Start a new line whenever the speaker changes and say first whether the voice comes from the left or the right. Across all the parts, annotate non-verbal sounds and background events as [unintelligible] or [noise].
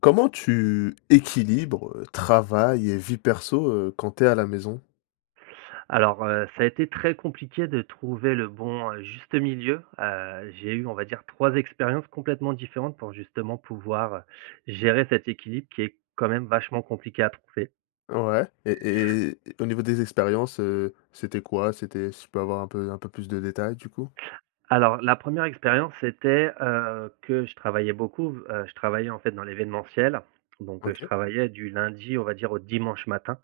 left: Comment tu équilibres, heu, travail et vie perso, heu, quand tu es à la maison?
right: Alors, heu, ça a été très compliqué de trouver le bon, heu, juste milieu. Heu, j'ai eu, on va dire, 3 expériences complètement différentes pour, justement, pouvoir gérer cet équilibre, qui est quand même vachement compliqué à trouver.
left: Ouais et et et au niveau des expériences, heu, c'était quoi? C'était si je peux avoir un peu un peu plus de détails, du coup?
right: Alors, la 1re expérience, c'était, heu, que je travaillais beaucoup, heu, je travaillais, en fait, dans l'événementiel, donc heu, je
left: OK.
right: travaillais du lundi, on va dire, au dimanche matin,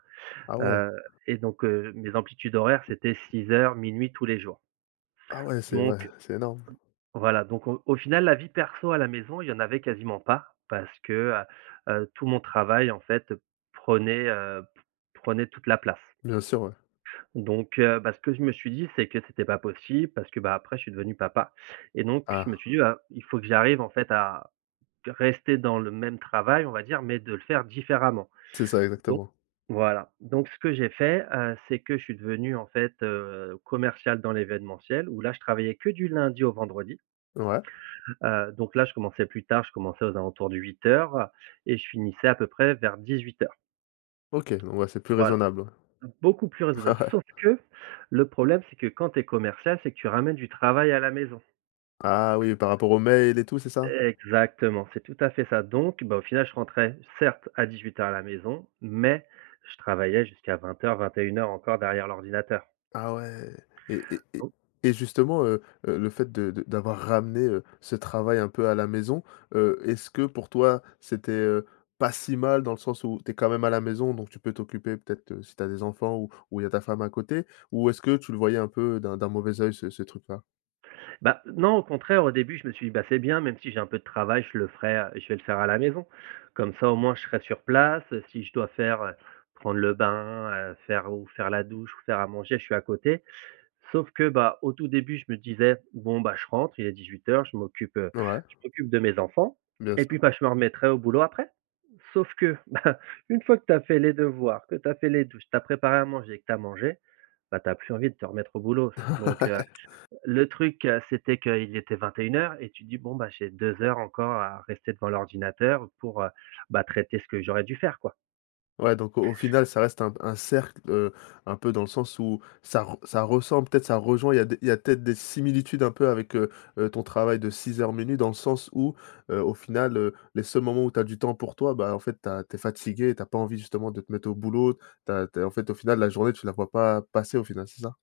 left: Ah ouais.
right: heu et donc heu, mes amplitudes horaires, c'était 6:00-00:00, tous les jours.
left: Ah ouais, c'est vrai,
right: Donc
left: c'est énorme.
right: voilà, donc au au final la vie perso à la maison, il y en avait quasiment pas parce que, heu heu, tout mon travail, en fait, prenait, heu, p prenait toute la place.
left: Bien sûr, ouais.
right: Donc heu bah, ce que je me suis dit c'est que c'était pas possible, parce que, bah, après je suis devenu papa et donc, je me
left: Ah.
right: suis dit bah: «Il faut que j'arrive, en fait, à rester dans le même travail, on va dire, mais de le faire différemment»
left: C'est ça,
right: donc
left: exactement.
right: voilà, donc ce que j'ai fait, heu, c'est que je suis devenu, en fait, heu, commercial dans l'événementiel, où là, je travaillais que du lundi au vendredi.
left: Ouais.
right: Heu donc là, je commençais plus tard. Je commençais aux alentours de 8:00, heu et je finissais à peu près vers 18:00.
left: OK, bon bah, c'est plus
right: Voilà.
left: raisonnable.
right: Beaucoup plus
left: Ouais.
right: raisonnable, sauf que le problème, c'est que quand tu es commercial, c'est que tu ramènes du travail à la maison.
left: Ah oui, par rapport aux mails et tout, c'est ça?
right: Exactement, c'est tout à fait ça donc bah, au final, je rentrais, certes, à 18:00 à la maison mais je travaillai jusqu'à 20:00-21:00 encore derrière l'ordinateur.
left: Ah ouais et et et
right: Don
left: et justement, heu heu, le fait de de d'avoir ramené, heu, ce travail un peu à la maison, heu, est-ce que pour toi, c'était, heu, pas si mal dans le sens où tu es quand même à la maison, donc tu peux t'occuper peut-être, heu, si tu as des enfants ou ou il y a ta femme à côté, ou est-ce que tu le voyais un peu d'un d'un mauvais œil ce ce truc-là?
right: Bah, non, au contraire. Au début, je me suis dit: «Bah c'est bien, même si j'ai un peu de travail, je le ferai, heu, je vais le faire à la maison, comme ça, au moins, je serai sur place, heu, si je dois faire, heu, prendre le bain, heu, faire ou faire la douche ou faire à manger, je suis à côté». Sauf que, bah, au tout début, je me disais: «Bon, bah, je rentre, il est 18:00, je m'occupe, heu,
left: Ouais.
right: je m'occupe de mes enfants
left: Bien
right: et
left: sûr.
right: puis, bah, je me remettrai au boulot après». Sauf que, bah, une fois que tu as fait les devoirs, que tu as fait les douches, tu as préparé à manger, que tu as mangé, bah, tu as plus envie de te remettre au boulot f donc heu,
left: [laughs]
right: le truc, heu, c'était qu'il était 21:00 et tu dis: «Bon bah, j'ai 2 heures encore à rester devant l'ordinateur pour, heu bah, traiter ce que j'aurais dû faire, quoi».
left: Ouais donc au au final, ça reste un p un cercle, heu, un peu dans le sens où ça re ça ressemble, peut-être ça rejoint, il y a des il y a peut-être des similitudes un peu avec, heu heu, ton travail de 6:00-00:00, dans le sens où, heu, au final, heu, les seuls moments où tu as du temps pour toi, bah, en fait tu as tu es fatigué et tu as pas envie justement de te mettre au boulot. Tu as tu as en fait, au final, la journée tu la vois pas passer, au final, c'est ça?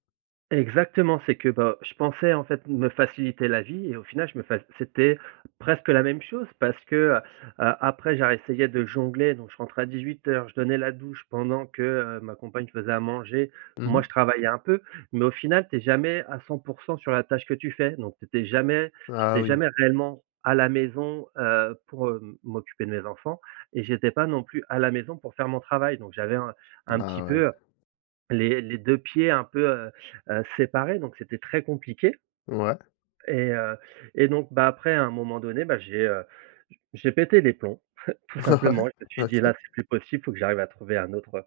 right: Exactement, c'est que, bah, je pensais, en fait, me faciliter la vie et au final je me fa c'était presque la même chose parce que, heu heu, après j'ai ré-essayé de jongler, donc je rentrais à 18:00, je donnais la douche pendant que, heu, ma compagne faisait à manger,
left: Mmh
right: moi je
left: mh.
right: travaillais un peu mais au final, tu es jamais à 100 % sur la tâche que tu fais donc tu étais jamais
left: Ah
right: j'étais
left: oui.
right: jamais réellement à la maison, heu, pour, heu, m'occuper de mes enfants et j'étais pas non plus à la maison pour faire mon travail donc j'avais un un petit
left: Ah ouais.
right: peu, heu, les les 2 pieds un peu, heu heu, séparés, donc c'était très compliqué.
left: Ouais.
right: Et heu et donc bah, après, à un moment donné, bah, j'ai, heu, j j'ai pété les plombs, [chuckles] tout
left: Ouais,
right: simplement. Je me suis dit:
left: OK.
right: «Là, c'est plus possible, faut que j'arrive à trouver un autre,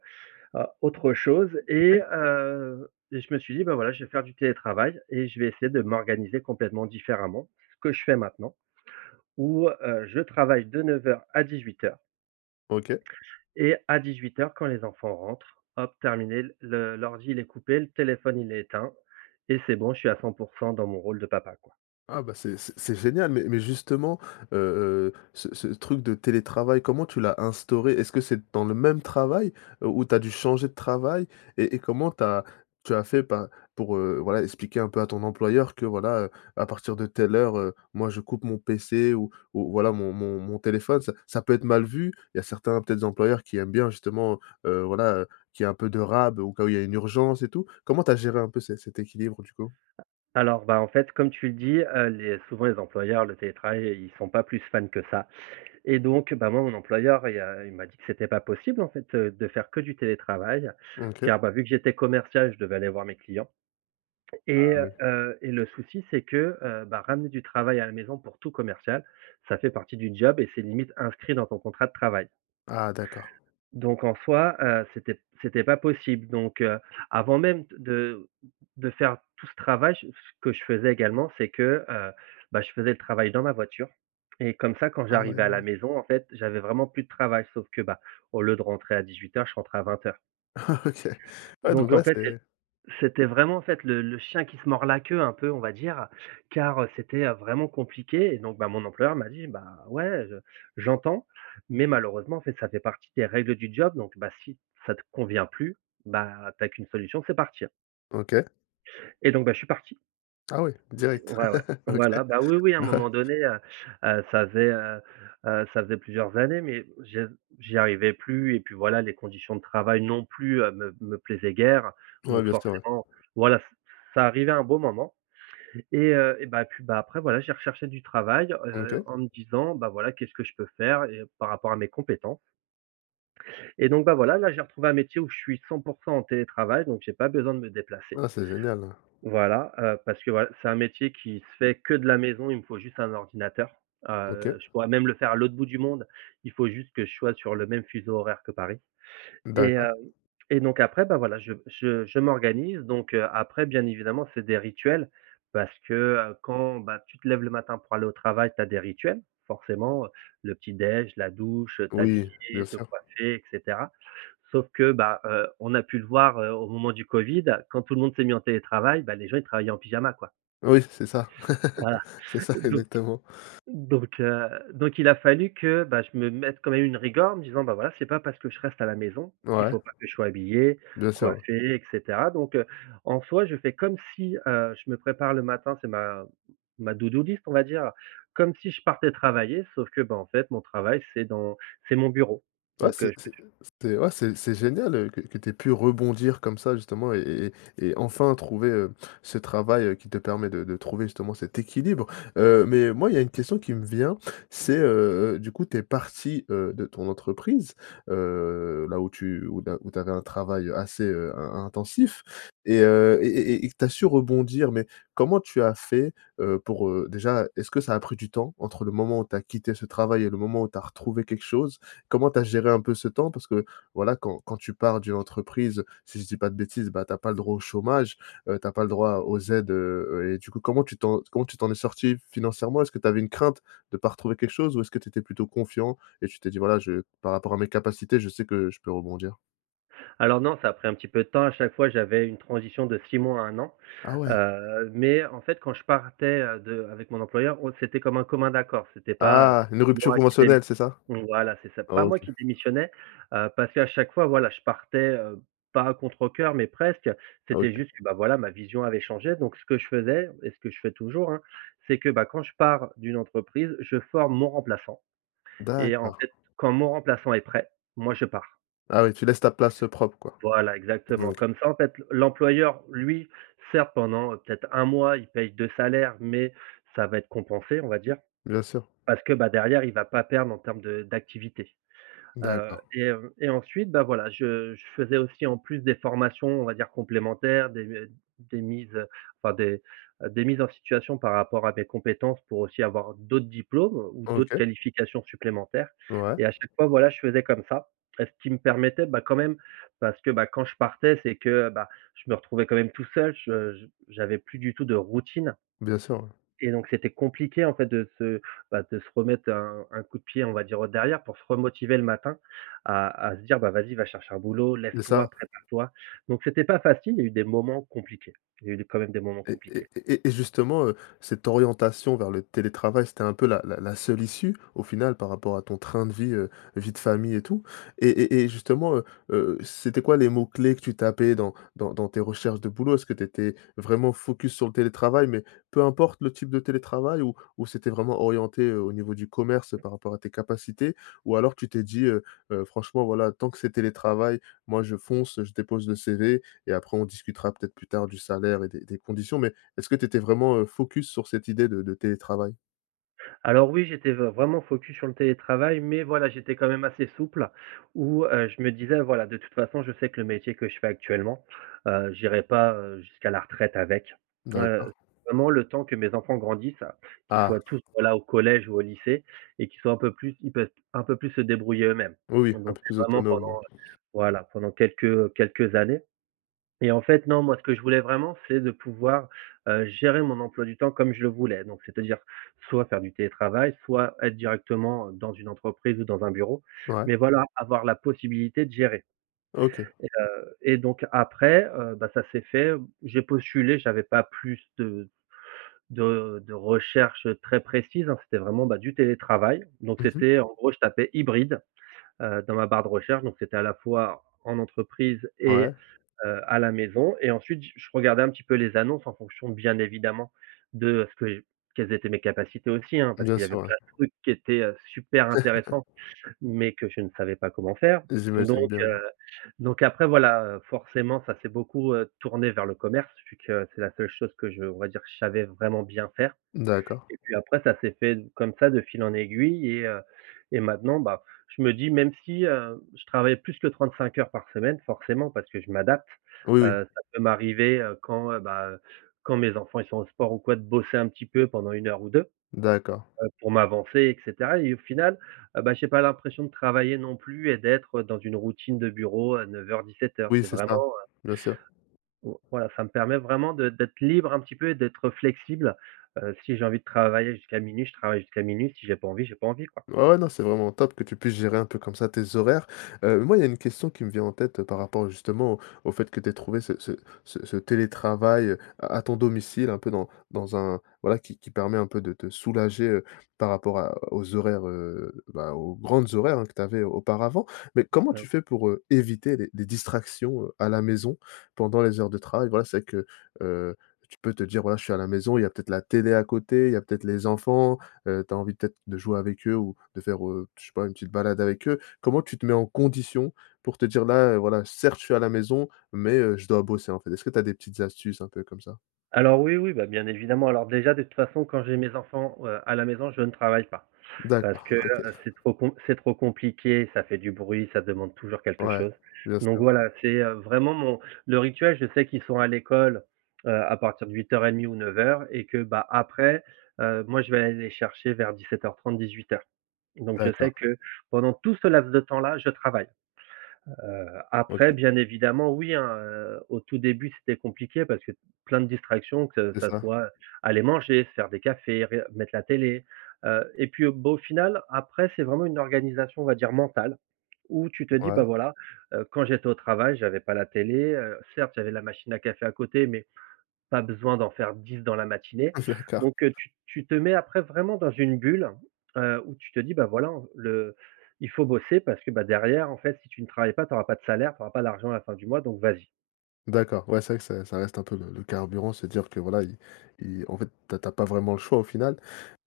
right: heu, au autre chose» et
left: OK.
right: heu et je me suis dit: «Bah, voilà je vais faire du télétravail et je vais essayer de m'organiser complètement différemment». Ce que je fais maintenant, où, heu, je travaille de 9:00 à 18:00.
left: OK.
right: Et à 18:00, quand les enfants rentrent, hop, terminé l le l'ordi, il est coupé, le téléphone il est éteint et c'est bon je suis à 100 % dans mon rôle de papa, quoi.
left: Ah, bah, c'est c'est c'est génial, mais mais, justement, heu heu, ce ce truc de télétravail, comment tu l'as instauré? Est-ce que c'est dans le même travail, heu, ou tu as dû changer de travail? Et et comment tu as tu as fait par pour, heu, voilà expliquer un peu à ton employeur que, voilà, heu, à partir de telle heure, heu, moi je coupe mon PC ou ou voilà, mon mon mon téléphone? Ça ça peut être mal vu, il y a certains, peut-être, employeurs qui aiment bien justement, heu voilà, heu, qu'il y ait un peu de rab au cas où il y a une urgence et tout. Comment tu as géré un peu cet cet équilibre du coup?
right: Alors bah, en fait comme tu le dis, heu, les souvent les employeurs, le télétravail, ils sont pas plus fans que ça et donc bah, moi mon employeur il y a heu, il m'a dit que c'était pas possible en fait, heu, de faire que du télétravail,
left: Mmh, OK.
right: car bah, vu que j'étais commercial, je devais aller voir mes clients
left: Ah
right: et
left: oui.
right: heu et le souci, c'est que, heu bah, ramener du travail à la maison, pour tout commercial, ça fait partie du job et c'est limite inscrit dans ton contrat de travail.
left: Ah d'accord.
right: Donc en soi, heu, c'était p c'était pas possible donc heu, avant même d de de faire tout ce travail, c ce que je faisais également c'est que, heu bah, je faisais le travail dans la voiture et comme ça quand
left: Ah
right: j'arrivais à la
left: ouais.
right: maison en fait j'avais vraiment plus de travail. Sauf que bah, au lieu de rentrer à 18:00, je rentrais à 20:00.
left: [chuckles] OK. Ouais donc
right: Donc en
left: ouais,
right: fait c'é
left: c'est
right: c'était vraiment en fait le le chien qui se mord la queue un peu on va dire, car, heu, c'était, heu, vraiment compliqué et donc bah, mon employeur m'a dit: «Bah ouais je j'entends, mais malheureusement c'est que ça fait partie des règles du job donc bah, si ça te convient plus, bah, tu as qu'une solution c'est partir.»
left: OK.
right: Et donc bah, je suis parti
left: Ah oui,
right: [unintelligible]
left: direct.
right: ouais, ouais.
left: [chuckles] OK.
right: Voilà. Bah, oui, oui, à un
left: Ouais.
right: moment donné, heu heu, ça faisait, heu heu, ça faisait plusieurs années. Mais je j'y arrivais plus et puis voilà, les conditions de travail non plus, heu, me me plaisaient guère.
left: Ouais,
right: Donc
left: bien sûr. Ouais.
right: forcément, voilà, c c'est arrivé à un bon moment et heu et bah, puis bah, après voilà, j'ai recherché du travail, heu,
left: OK.
right: en me disant, bah, voilà: «Qu'est-ce que je peux faire?» et heu et par rapport à mes compétences. Et donc bah, voilà, là j'ai retrouvé un métier où je suis 100 % en télétravail, donc j'ai pas besoin de me déplacer.
left: Ah, c'est génial.
right: Voilà, heu, parce que voil c'est un métier qui se fait que de la maison, il me faut juste un ordinateur. Ah,
left: OK.
right: heu, je pourrais même le faire à l'autre bout du monde, il faut juste que je sois sur le même fuseau horaire que Paris et
left: D'accord.
right: heu et donc après bah, voilà, je je je m'organise donc heu, après bien évidemment, c'est des rituels. Parce que, heu, quand bah, tu te lèves le matin pour aller au travail, tu as des rituels. Forcément, heu, le petit déj, la douche, heu,
left: Oui, bien
right: t'habiller, te
left: sûr.
right: coiffer et cetera. Sauf que bah, heu, on a pu le voir, heu, au moment du covid. Quand tout le monde s'est mis en télétravail, bah, les gens ils travaillaient en pyjama, quoi.
left: Oui, c'est ça,
right: Voilà.
left: [chuckles] c'est ça,
right: Heu, donc
left: exactement.
right: donc heu, donc il a fallu que, bah, je me mette quand même une rigueur en me disant: «Bah, voilà, c'est pas parce que je reste à la maison qu'il
left: Ouais.
right: faut pas que je sois habillé,
left: Bien sûr, oui.
right: coiffé et cetera» donc heu, en soi, je fais comme si, heu, je me prépare le matin, c'est ma ma to do list, on va dire, heu, comme si je partais travailler, sauf que ben, en fait, mon travail c'est dans c'est mon bureau
left: Ouais,
right: donc
left: c'est
right: heu, je p
left: c'est
right: j
left: c'était ouais, c'est génial que t que tu aies pu rebondir comme ça justement et et et et enfin trouver, heu, ce travail, heu, qui te permet de de trouver justement cet équilibre. Heu mais moi il y a une question qui me vient, c'est, heu heu, du coup tu es parti, heu, de ton entreprise, heu, là où tu, heu, là où tu avais un travail, heu, assez, heu, in intensif et heu et et et et que tu as su rebondir mais comment tu as fait, heu, pour, heu, déjà, est-ce que ça a pris du temps? Entre le moment où tu as quitté ce travail et le moment où tu as retrouvé quelque chose? Comment tu as géré un peu ce temps parce que, voilà, quand quand tu pars d'une entreprise, si je dis pas de bêtises, bah, tu as pas le droit au chômage. Heu, tu as pas le droit aux aux aides, heu heu et du coup, comment tu t'en comment tu t'en es sorti financièrement? Est-ce que tu avais une crainte de pas retrouver quelque chose, ou est-ce que tu étais plutôt confiant et tu t'es dit: «Voilà, heu, je par rapport à mes capacités, je sais que je peux rebondir»?
right: Alors non, ça a pris un petit peu de temps. À chaque fois, j'avais une transition de 6 mois à 1 an.
left: Ah ouais?
right: Heu mais en fait quand je partais, heu, de avec mon employeur, on c'était comme un commun accord. C'était pas, heu,
left: Ah, une rupture
right: moi qui démiss
left: conventionnelle c'est ça?
right: voilà, c'est ça. Pas moi
left: OK.
right: qui démissionnais, heu, parce qu'à chaque fois, voilà je partais, heu, pas à contrecoeur mais presque. C'était
left: OK.
right: juste, que bah, voilà, ma vision avait changé donc heu, ce que je faisais et ce que je fais toujours, hein, c'est que, bah, quand je pars d'une entreprise, je forme mon remplaçant et en
left: D'accord.
right: fait, quand mon remplaçant est prêt, moi je pars.
left: Ah oui, tu laisses ta place propre, quoi?
right: Voilà,
left: Mmh
right: exactement.
left: OK.
right: Comme ça, en fait, l'employeur lui, certes pendant, heu, peut-être un mois, il paye 2 salaires mais ça va être compensé on va dire.
left: Bien sûr.
right: Parce que, bah, derrière il va pas perdre en termes de d'activité. Heu
left: D'accord.
right: et heu et ensuite, bah voilà, je je faisais aussi en plus des formations, on va dire «complémentaires», des d des mises, heu, enfin des, heu, des mises en situation par rapport à des compétences pour aussi avoir, heu, d'autres diplômes, heu, ou d'autres
left: OK.
right: qualifications supplémentaires
left: Ouais.
right: et à chaque fois, voilà, je faisais comme ça et ce qui me permettait bah, quand même, parce que, bah, quand je partais c'est que, heu, bah je me retrouvais quand même tout seul, je j'avais plus du tout de routine.
left: Bien sûr. Ouais.
right: Et donc c'était compliqué en fait de se bah, de se remettre un un coup de pied, on va dire, «au derrière» pour se re-motiver le matin. À à se dire: «Bah vas-y, vas chercher un boulot.
left: Et
right: Lève-toi,
left: ça.
right: prépare-toi!» donc c'était pas facile, il y a eu des moments compliqués. Il y a eu des quand même, des moments
left: Et et
right: compliqués.
left: et et justement, heu, cette orientation vers le télétravail, c'était un peu la la la seule issue, au final par rapport à ton train de vie, heu, vie de famille et tout? Et et et justement, heu heu, c'étaient quoi les mots-clés que tu tapais dans dans dans tes recherches de boulot? Est-ce que tu étais vraiment focus sur le télétravail, mais peu importe le type de télétravail ou ou c'était vraiment orienté, heu, au niveau du commerce, heu, par rapport à tes capacités? Ou alors tu t'es dit, heu heu: «Franchement, voilà, tant que c'est télétravail, moi je fonce, je dépose le CV et après on discutera, peut-être, plus tard du salaire et des des conditions» mais est-ce que tu étais vraiment, heu, focus sur cette idée de de télétravail?
right: Alors, oui, j'étais vr vraiment focus sur le télétravail mais, voilà, j'étais quand même assez souple où, heu, je me disais, voilà: «De toute façon, je sais que le métier que je fais actuellement, heu, j'irai pas, heu, jusqu'à la retraite avec»,
left: D'accord.
right: heu, vraiment le temps que mes enfants grandissent, qu'ils
left: Ah!
right: soient tous, voilà, au collège ou au lycée et qu'ils soient un peu plus ils peuvent un peu plus se débrouiller eux-mêmes
left: Oui, oui,
right: donc
left: un
right: bon,
left: peu
right: c'est
left: plus
right: vraiment pendant,
left: autonome? Ouais.
right: heu, voilà, pendant quelques, heu, quelques années et en fait, non, moi, ce que je voulais vraiment c'est de pouvoir, heu, gérer mon emploi du temps comme je le voulais. Donc c'est-à-dire soit faire du télétravail, soit être directement, heu, dans une entreprise ou dans un bureau
left: Ouais.
right: mais, voilà, avoir la possibilité de gérer
left: OK.
right: et heu et donc, après, heu, bah, ça s'est fait. Jj'ai postulé, j'avais pas plus de de de recherches très précises, hein, c'était vraiment, bah, du télétravail, donc
left: Mmh mh.
right: c'était, en gros, je tapais «hybride», heu, dans ma barre de recherche donc c'était à la fois en entreprise et
left: Ouais.
right: heu, à la maison et ensuite, j je regardais un petit peu les annonces en fonction bien évidemment de ce que quelles étaient mes capacités aussi, hein. Parce
left: Bien
right: qu'il y avait
left: sûr, ouais.
right: plein de trucs qui étaient, heu, super intéressants
left: [chuckles]
right: mais que je ne savais pas comment faire,
left: J'imagine
right: donc
left: bien.
right: heu, donc après, voilà, heu, forcément, ça s'est beaucoup, heu, tourné vers le commerce, vu que c'est la seule chose que je on va dire que je savais vraiment bien faire
left: D'accord.
right: et puis après ça s'est fait comme ça de fil en aiguille et heu et maintenant, bah, je me dis: «Même si, heu, je travaille plus que 35 heures par semaine», forcément, parce que je m'adapte,
left: Oui, oui.
right: heu, ça peut m'arriver, heu, quand, heu, bah heu, quand mes enfants, ils sont au sport ou quoi de bosser un petit peu pendant 1 heure ou 2,
left: D'accord.
right: heu, pour m'avancer et cetera et au final, heu bah, j'ai pas l'impression de travailler non plus et d'être, heu, dans une routine de bureau, heu, 09:00-17:00.
left: Oui,
right: C'est
left: c'est ça.
right: vraiment, heu
left: Bien sûr.
right: O voilà, ça me permet vraiment de d'être libre un petit peu et d'être, heu, flexible, heu, si j'ai envie de travailler jusqu'à 00:00, je travaille jusqu'à 00:00 si j'ai pas envie j'ai pas envie, quoi.
left: Ouais, ouais, non, c'est vraiment top que tu puisses gérer un peu comme ça tes horaires, heu, moi, il y a une question qui me vient en tête par rapport au justement, au fait que tu aies trouvé ce ce ce ce télétravail à à ton domicile un peu dans dans un voilà, qui qui permet un peu de te soulager, heu, par rapport à aux horaires, heu bah, aux grandes horaires, hein, que tu avais auparavant mais comment
right: [unintelligible]
left: tu fais pour, heu, éviter des des distractions, heu, à la maison pendant les heures de travail? Voilà, c'est vrai que, heu, que tu peux te dire, voilà: «Je suis à la maison», il y a peut-être la télé à côté, il y a peut-être les enfants, heu, tu as envie peut-être de jouer avec eux ou de faire, heu, je sais pas une petite balade avec eux? Comment tu te mets en conditions pour te dire: «Là, heu, voilà, certes je suis à la maison mais heu, je dois bosser», en fait? Est-ce que tu as des petites astuces un peu comme ça?
right: Alors oui, oui, bah bien évidemment. Alors, déjà, de toute façon quand j'ai mes enfants, heu, à la maison, je ne travaille pas parce
left: D'accord,
right: que, heu,
left: OK.
right: c'est trop com c'est trop compliqué, ça fait du bruit, ça demande toujours quelque
left: Ouais.
right: chose
left: Bien
right: donc
left: sûr.
right: voilà, c'est, heu, vraiment, mon le rituel, je sais qu'ils sont à l'école, heu, à partir de 08:30 ou 09:00 et que, bah après, heu, moi, je vais aller les chercher vers 17:30-18:00 donc je sais
left: D'accord.
right: que pendant tout ce laps de temps-là, je travaille. Heu, après
left: OK.
right: bien évidemment, oui, hein, heu, au tout début, c'était compliqué parce que plein de distractions que
left: C'est
right: ça
left: ça.
right: soit aller manger, se faire des cafés, reg mettre la télé, heu et puis au bah, au final, après c'est vraiment une organisation on va dire, mentale, où tu te dis:
left: Ouais.
right: «Bah, voilà, heu, quand j'étais au travail, j'avais pas la télé, heu, certes j'avais la machine à café à côté mais pas besoin d'en faire 10 dans la matinée»
left: [chuckles] D'accord.
right: donc heu, tu tu te mets après vraiment dans une bulle, heu, où tu te dis: «Bah, voilà, hein, le il faut bosser parce que, bah, derrière, en fait, si tu ne travailles pas, tu auras pas de salaire, tu auras pas l'argent à la fin du mois, donc vas-y».
left: D'accord, ouais, c'est vrai que c'est ça reste un peu le le carburant, se dire que voilà, il il en fait, tu as tu as pas vraiment le choix, au final,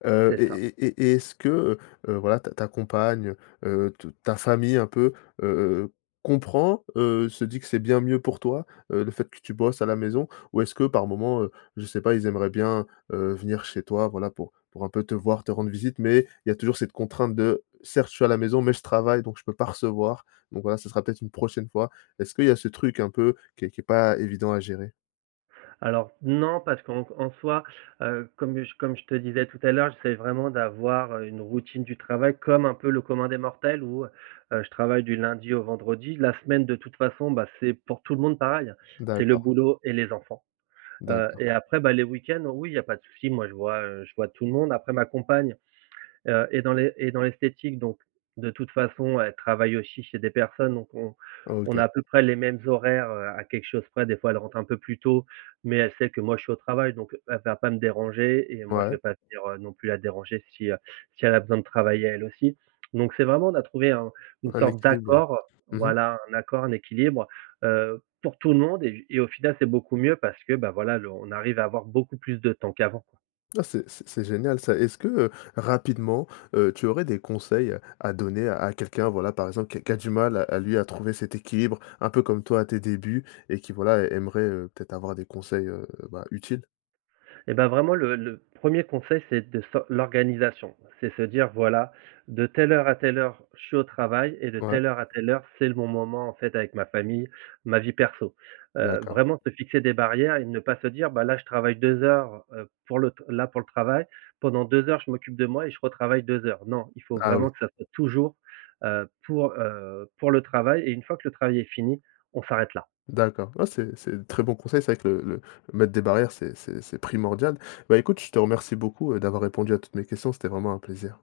left: heu
right: C'est
left: et
right: ça.
left: et et et est-ce que, heu heu, voilà, ta ta compagne, heu heu, t ta famille, un peu, heu heu heu, comprend? Heu, se dit que c'est bien mieux pour toi, heu, le fait que tu bosses à la maison ou est-ce que par moment, heu, je sais pas, ils aimeraient bien, heu, venir chez toi, voilà, pour pour un peu te voir, te rendre visite mais il y a toujours cette contrainte de, certes je suis à la maison mais je travaille donc je peux pas recevoir, donc voilà, ça sera peut-être une prochaine fois. Est-ce qu'il y a ce truc un peu qui est qui est pas évident à gérer?
right: Alors, non, parce qu'en en soi, heu, comme comme je te disais tout à l'heure, j'essaie vraiment d'avoir, heu, une routine du travail comme un peu le commun des mortels, où, heu heu, je travaille du lundi au vendredi. La semaine de toute façon, bah, c'est pour tout le monde pareil, hein, c'est le
left: D'accord.
right: boulot et les enfants, heu
left: D'accord.
right: et après, bah, les week-ends, oui, il y a pas de souci, moi, je vois, heu, je vois tout le monde, après ma compagne, heu, est dans l'es est dans l'esthétique donc de toute façon elle travaille aussi chez des personnes, donc on on
left: OK.
right: a à peu près les mêmes horaires, heu, à quelque chose près, des fois, elle rentre un peu plus tôt mais elle sait que, moi, je suis au travail, donc elle va pas me déranger et moi, je vais
left: Ouais.
right: pas venir non plus la déranger si, heu, si elle a besoin de travailler elle aussi, donc c'est vraiment, on a trouvé un une
left: Un
right: sorte
left: équilibre? Ouais,
right: d'accord,
left: mmh mh.
right: voilà, un accord, un équilibre, heu, pour tout le monde et j et au final, c'est beaucoup mieux parce que, bah, voilà, le on arrive à avoir beaucoup plus de temps qu'avant, quoi.
left: Ouais, c'est c'est génial, ça. Est-ce que, heu, rapidement, heu, tu aurais des conseils à donner à quelqu'un, voilà, par exemple, qui a qui a du mal à lui, à trouver cet équilibre, un peu comme toi à tes débuts et qui voilà aimerait, heu, peut-être avoir des conseils, heu, bah, utiles?
right: Et bah, vraiment, le le 1er conseil, c'est de s'o l'organisation. C'est se dire, voilà, de telle heure à telle heure, je suis au travail et de
left: Ouais.
right: telle heure à telle heure, c'est le bon moment, en fait, avec ma famille, ma vie perso, heu,
left: D'accord.
right: vraiment se fixer des barrières et ne pas se dire: «Bah, là, je travaille 2 heures, heu, pour le t là, pour le travail, pendant 2 heures je m'occupe de moi et je retravaille 2 heures». Non, il faut
left: Ah oui!
right: vraiment que ça soit toujours, heu, pour, heu, pour le travail et une fois que le travail est fini, on s'arrête là.
left: D'accord, ouais, c'est c'est des très bons conseils. C'est vrai que le le mettre des barrières, c'est c'est c'est primordial, bah, écoute, je te remercie beaucoup d'avoir répondu à toutes mes questions, c'était vraiment un plaisir.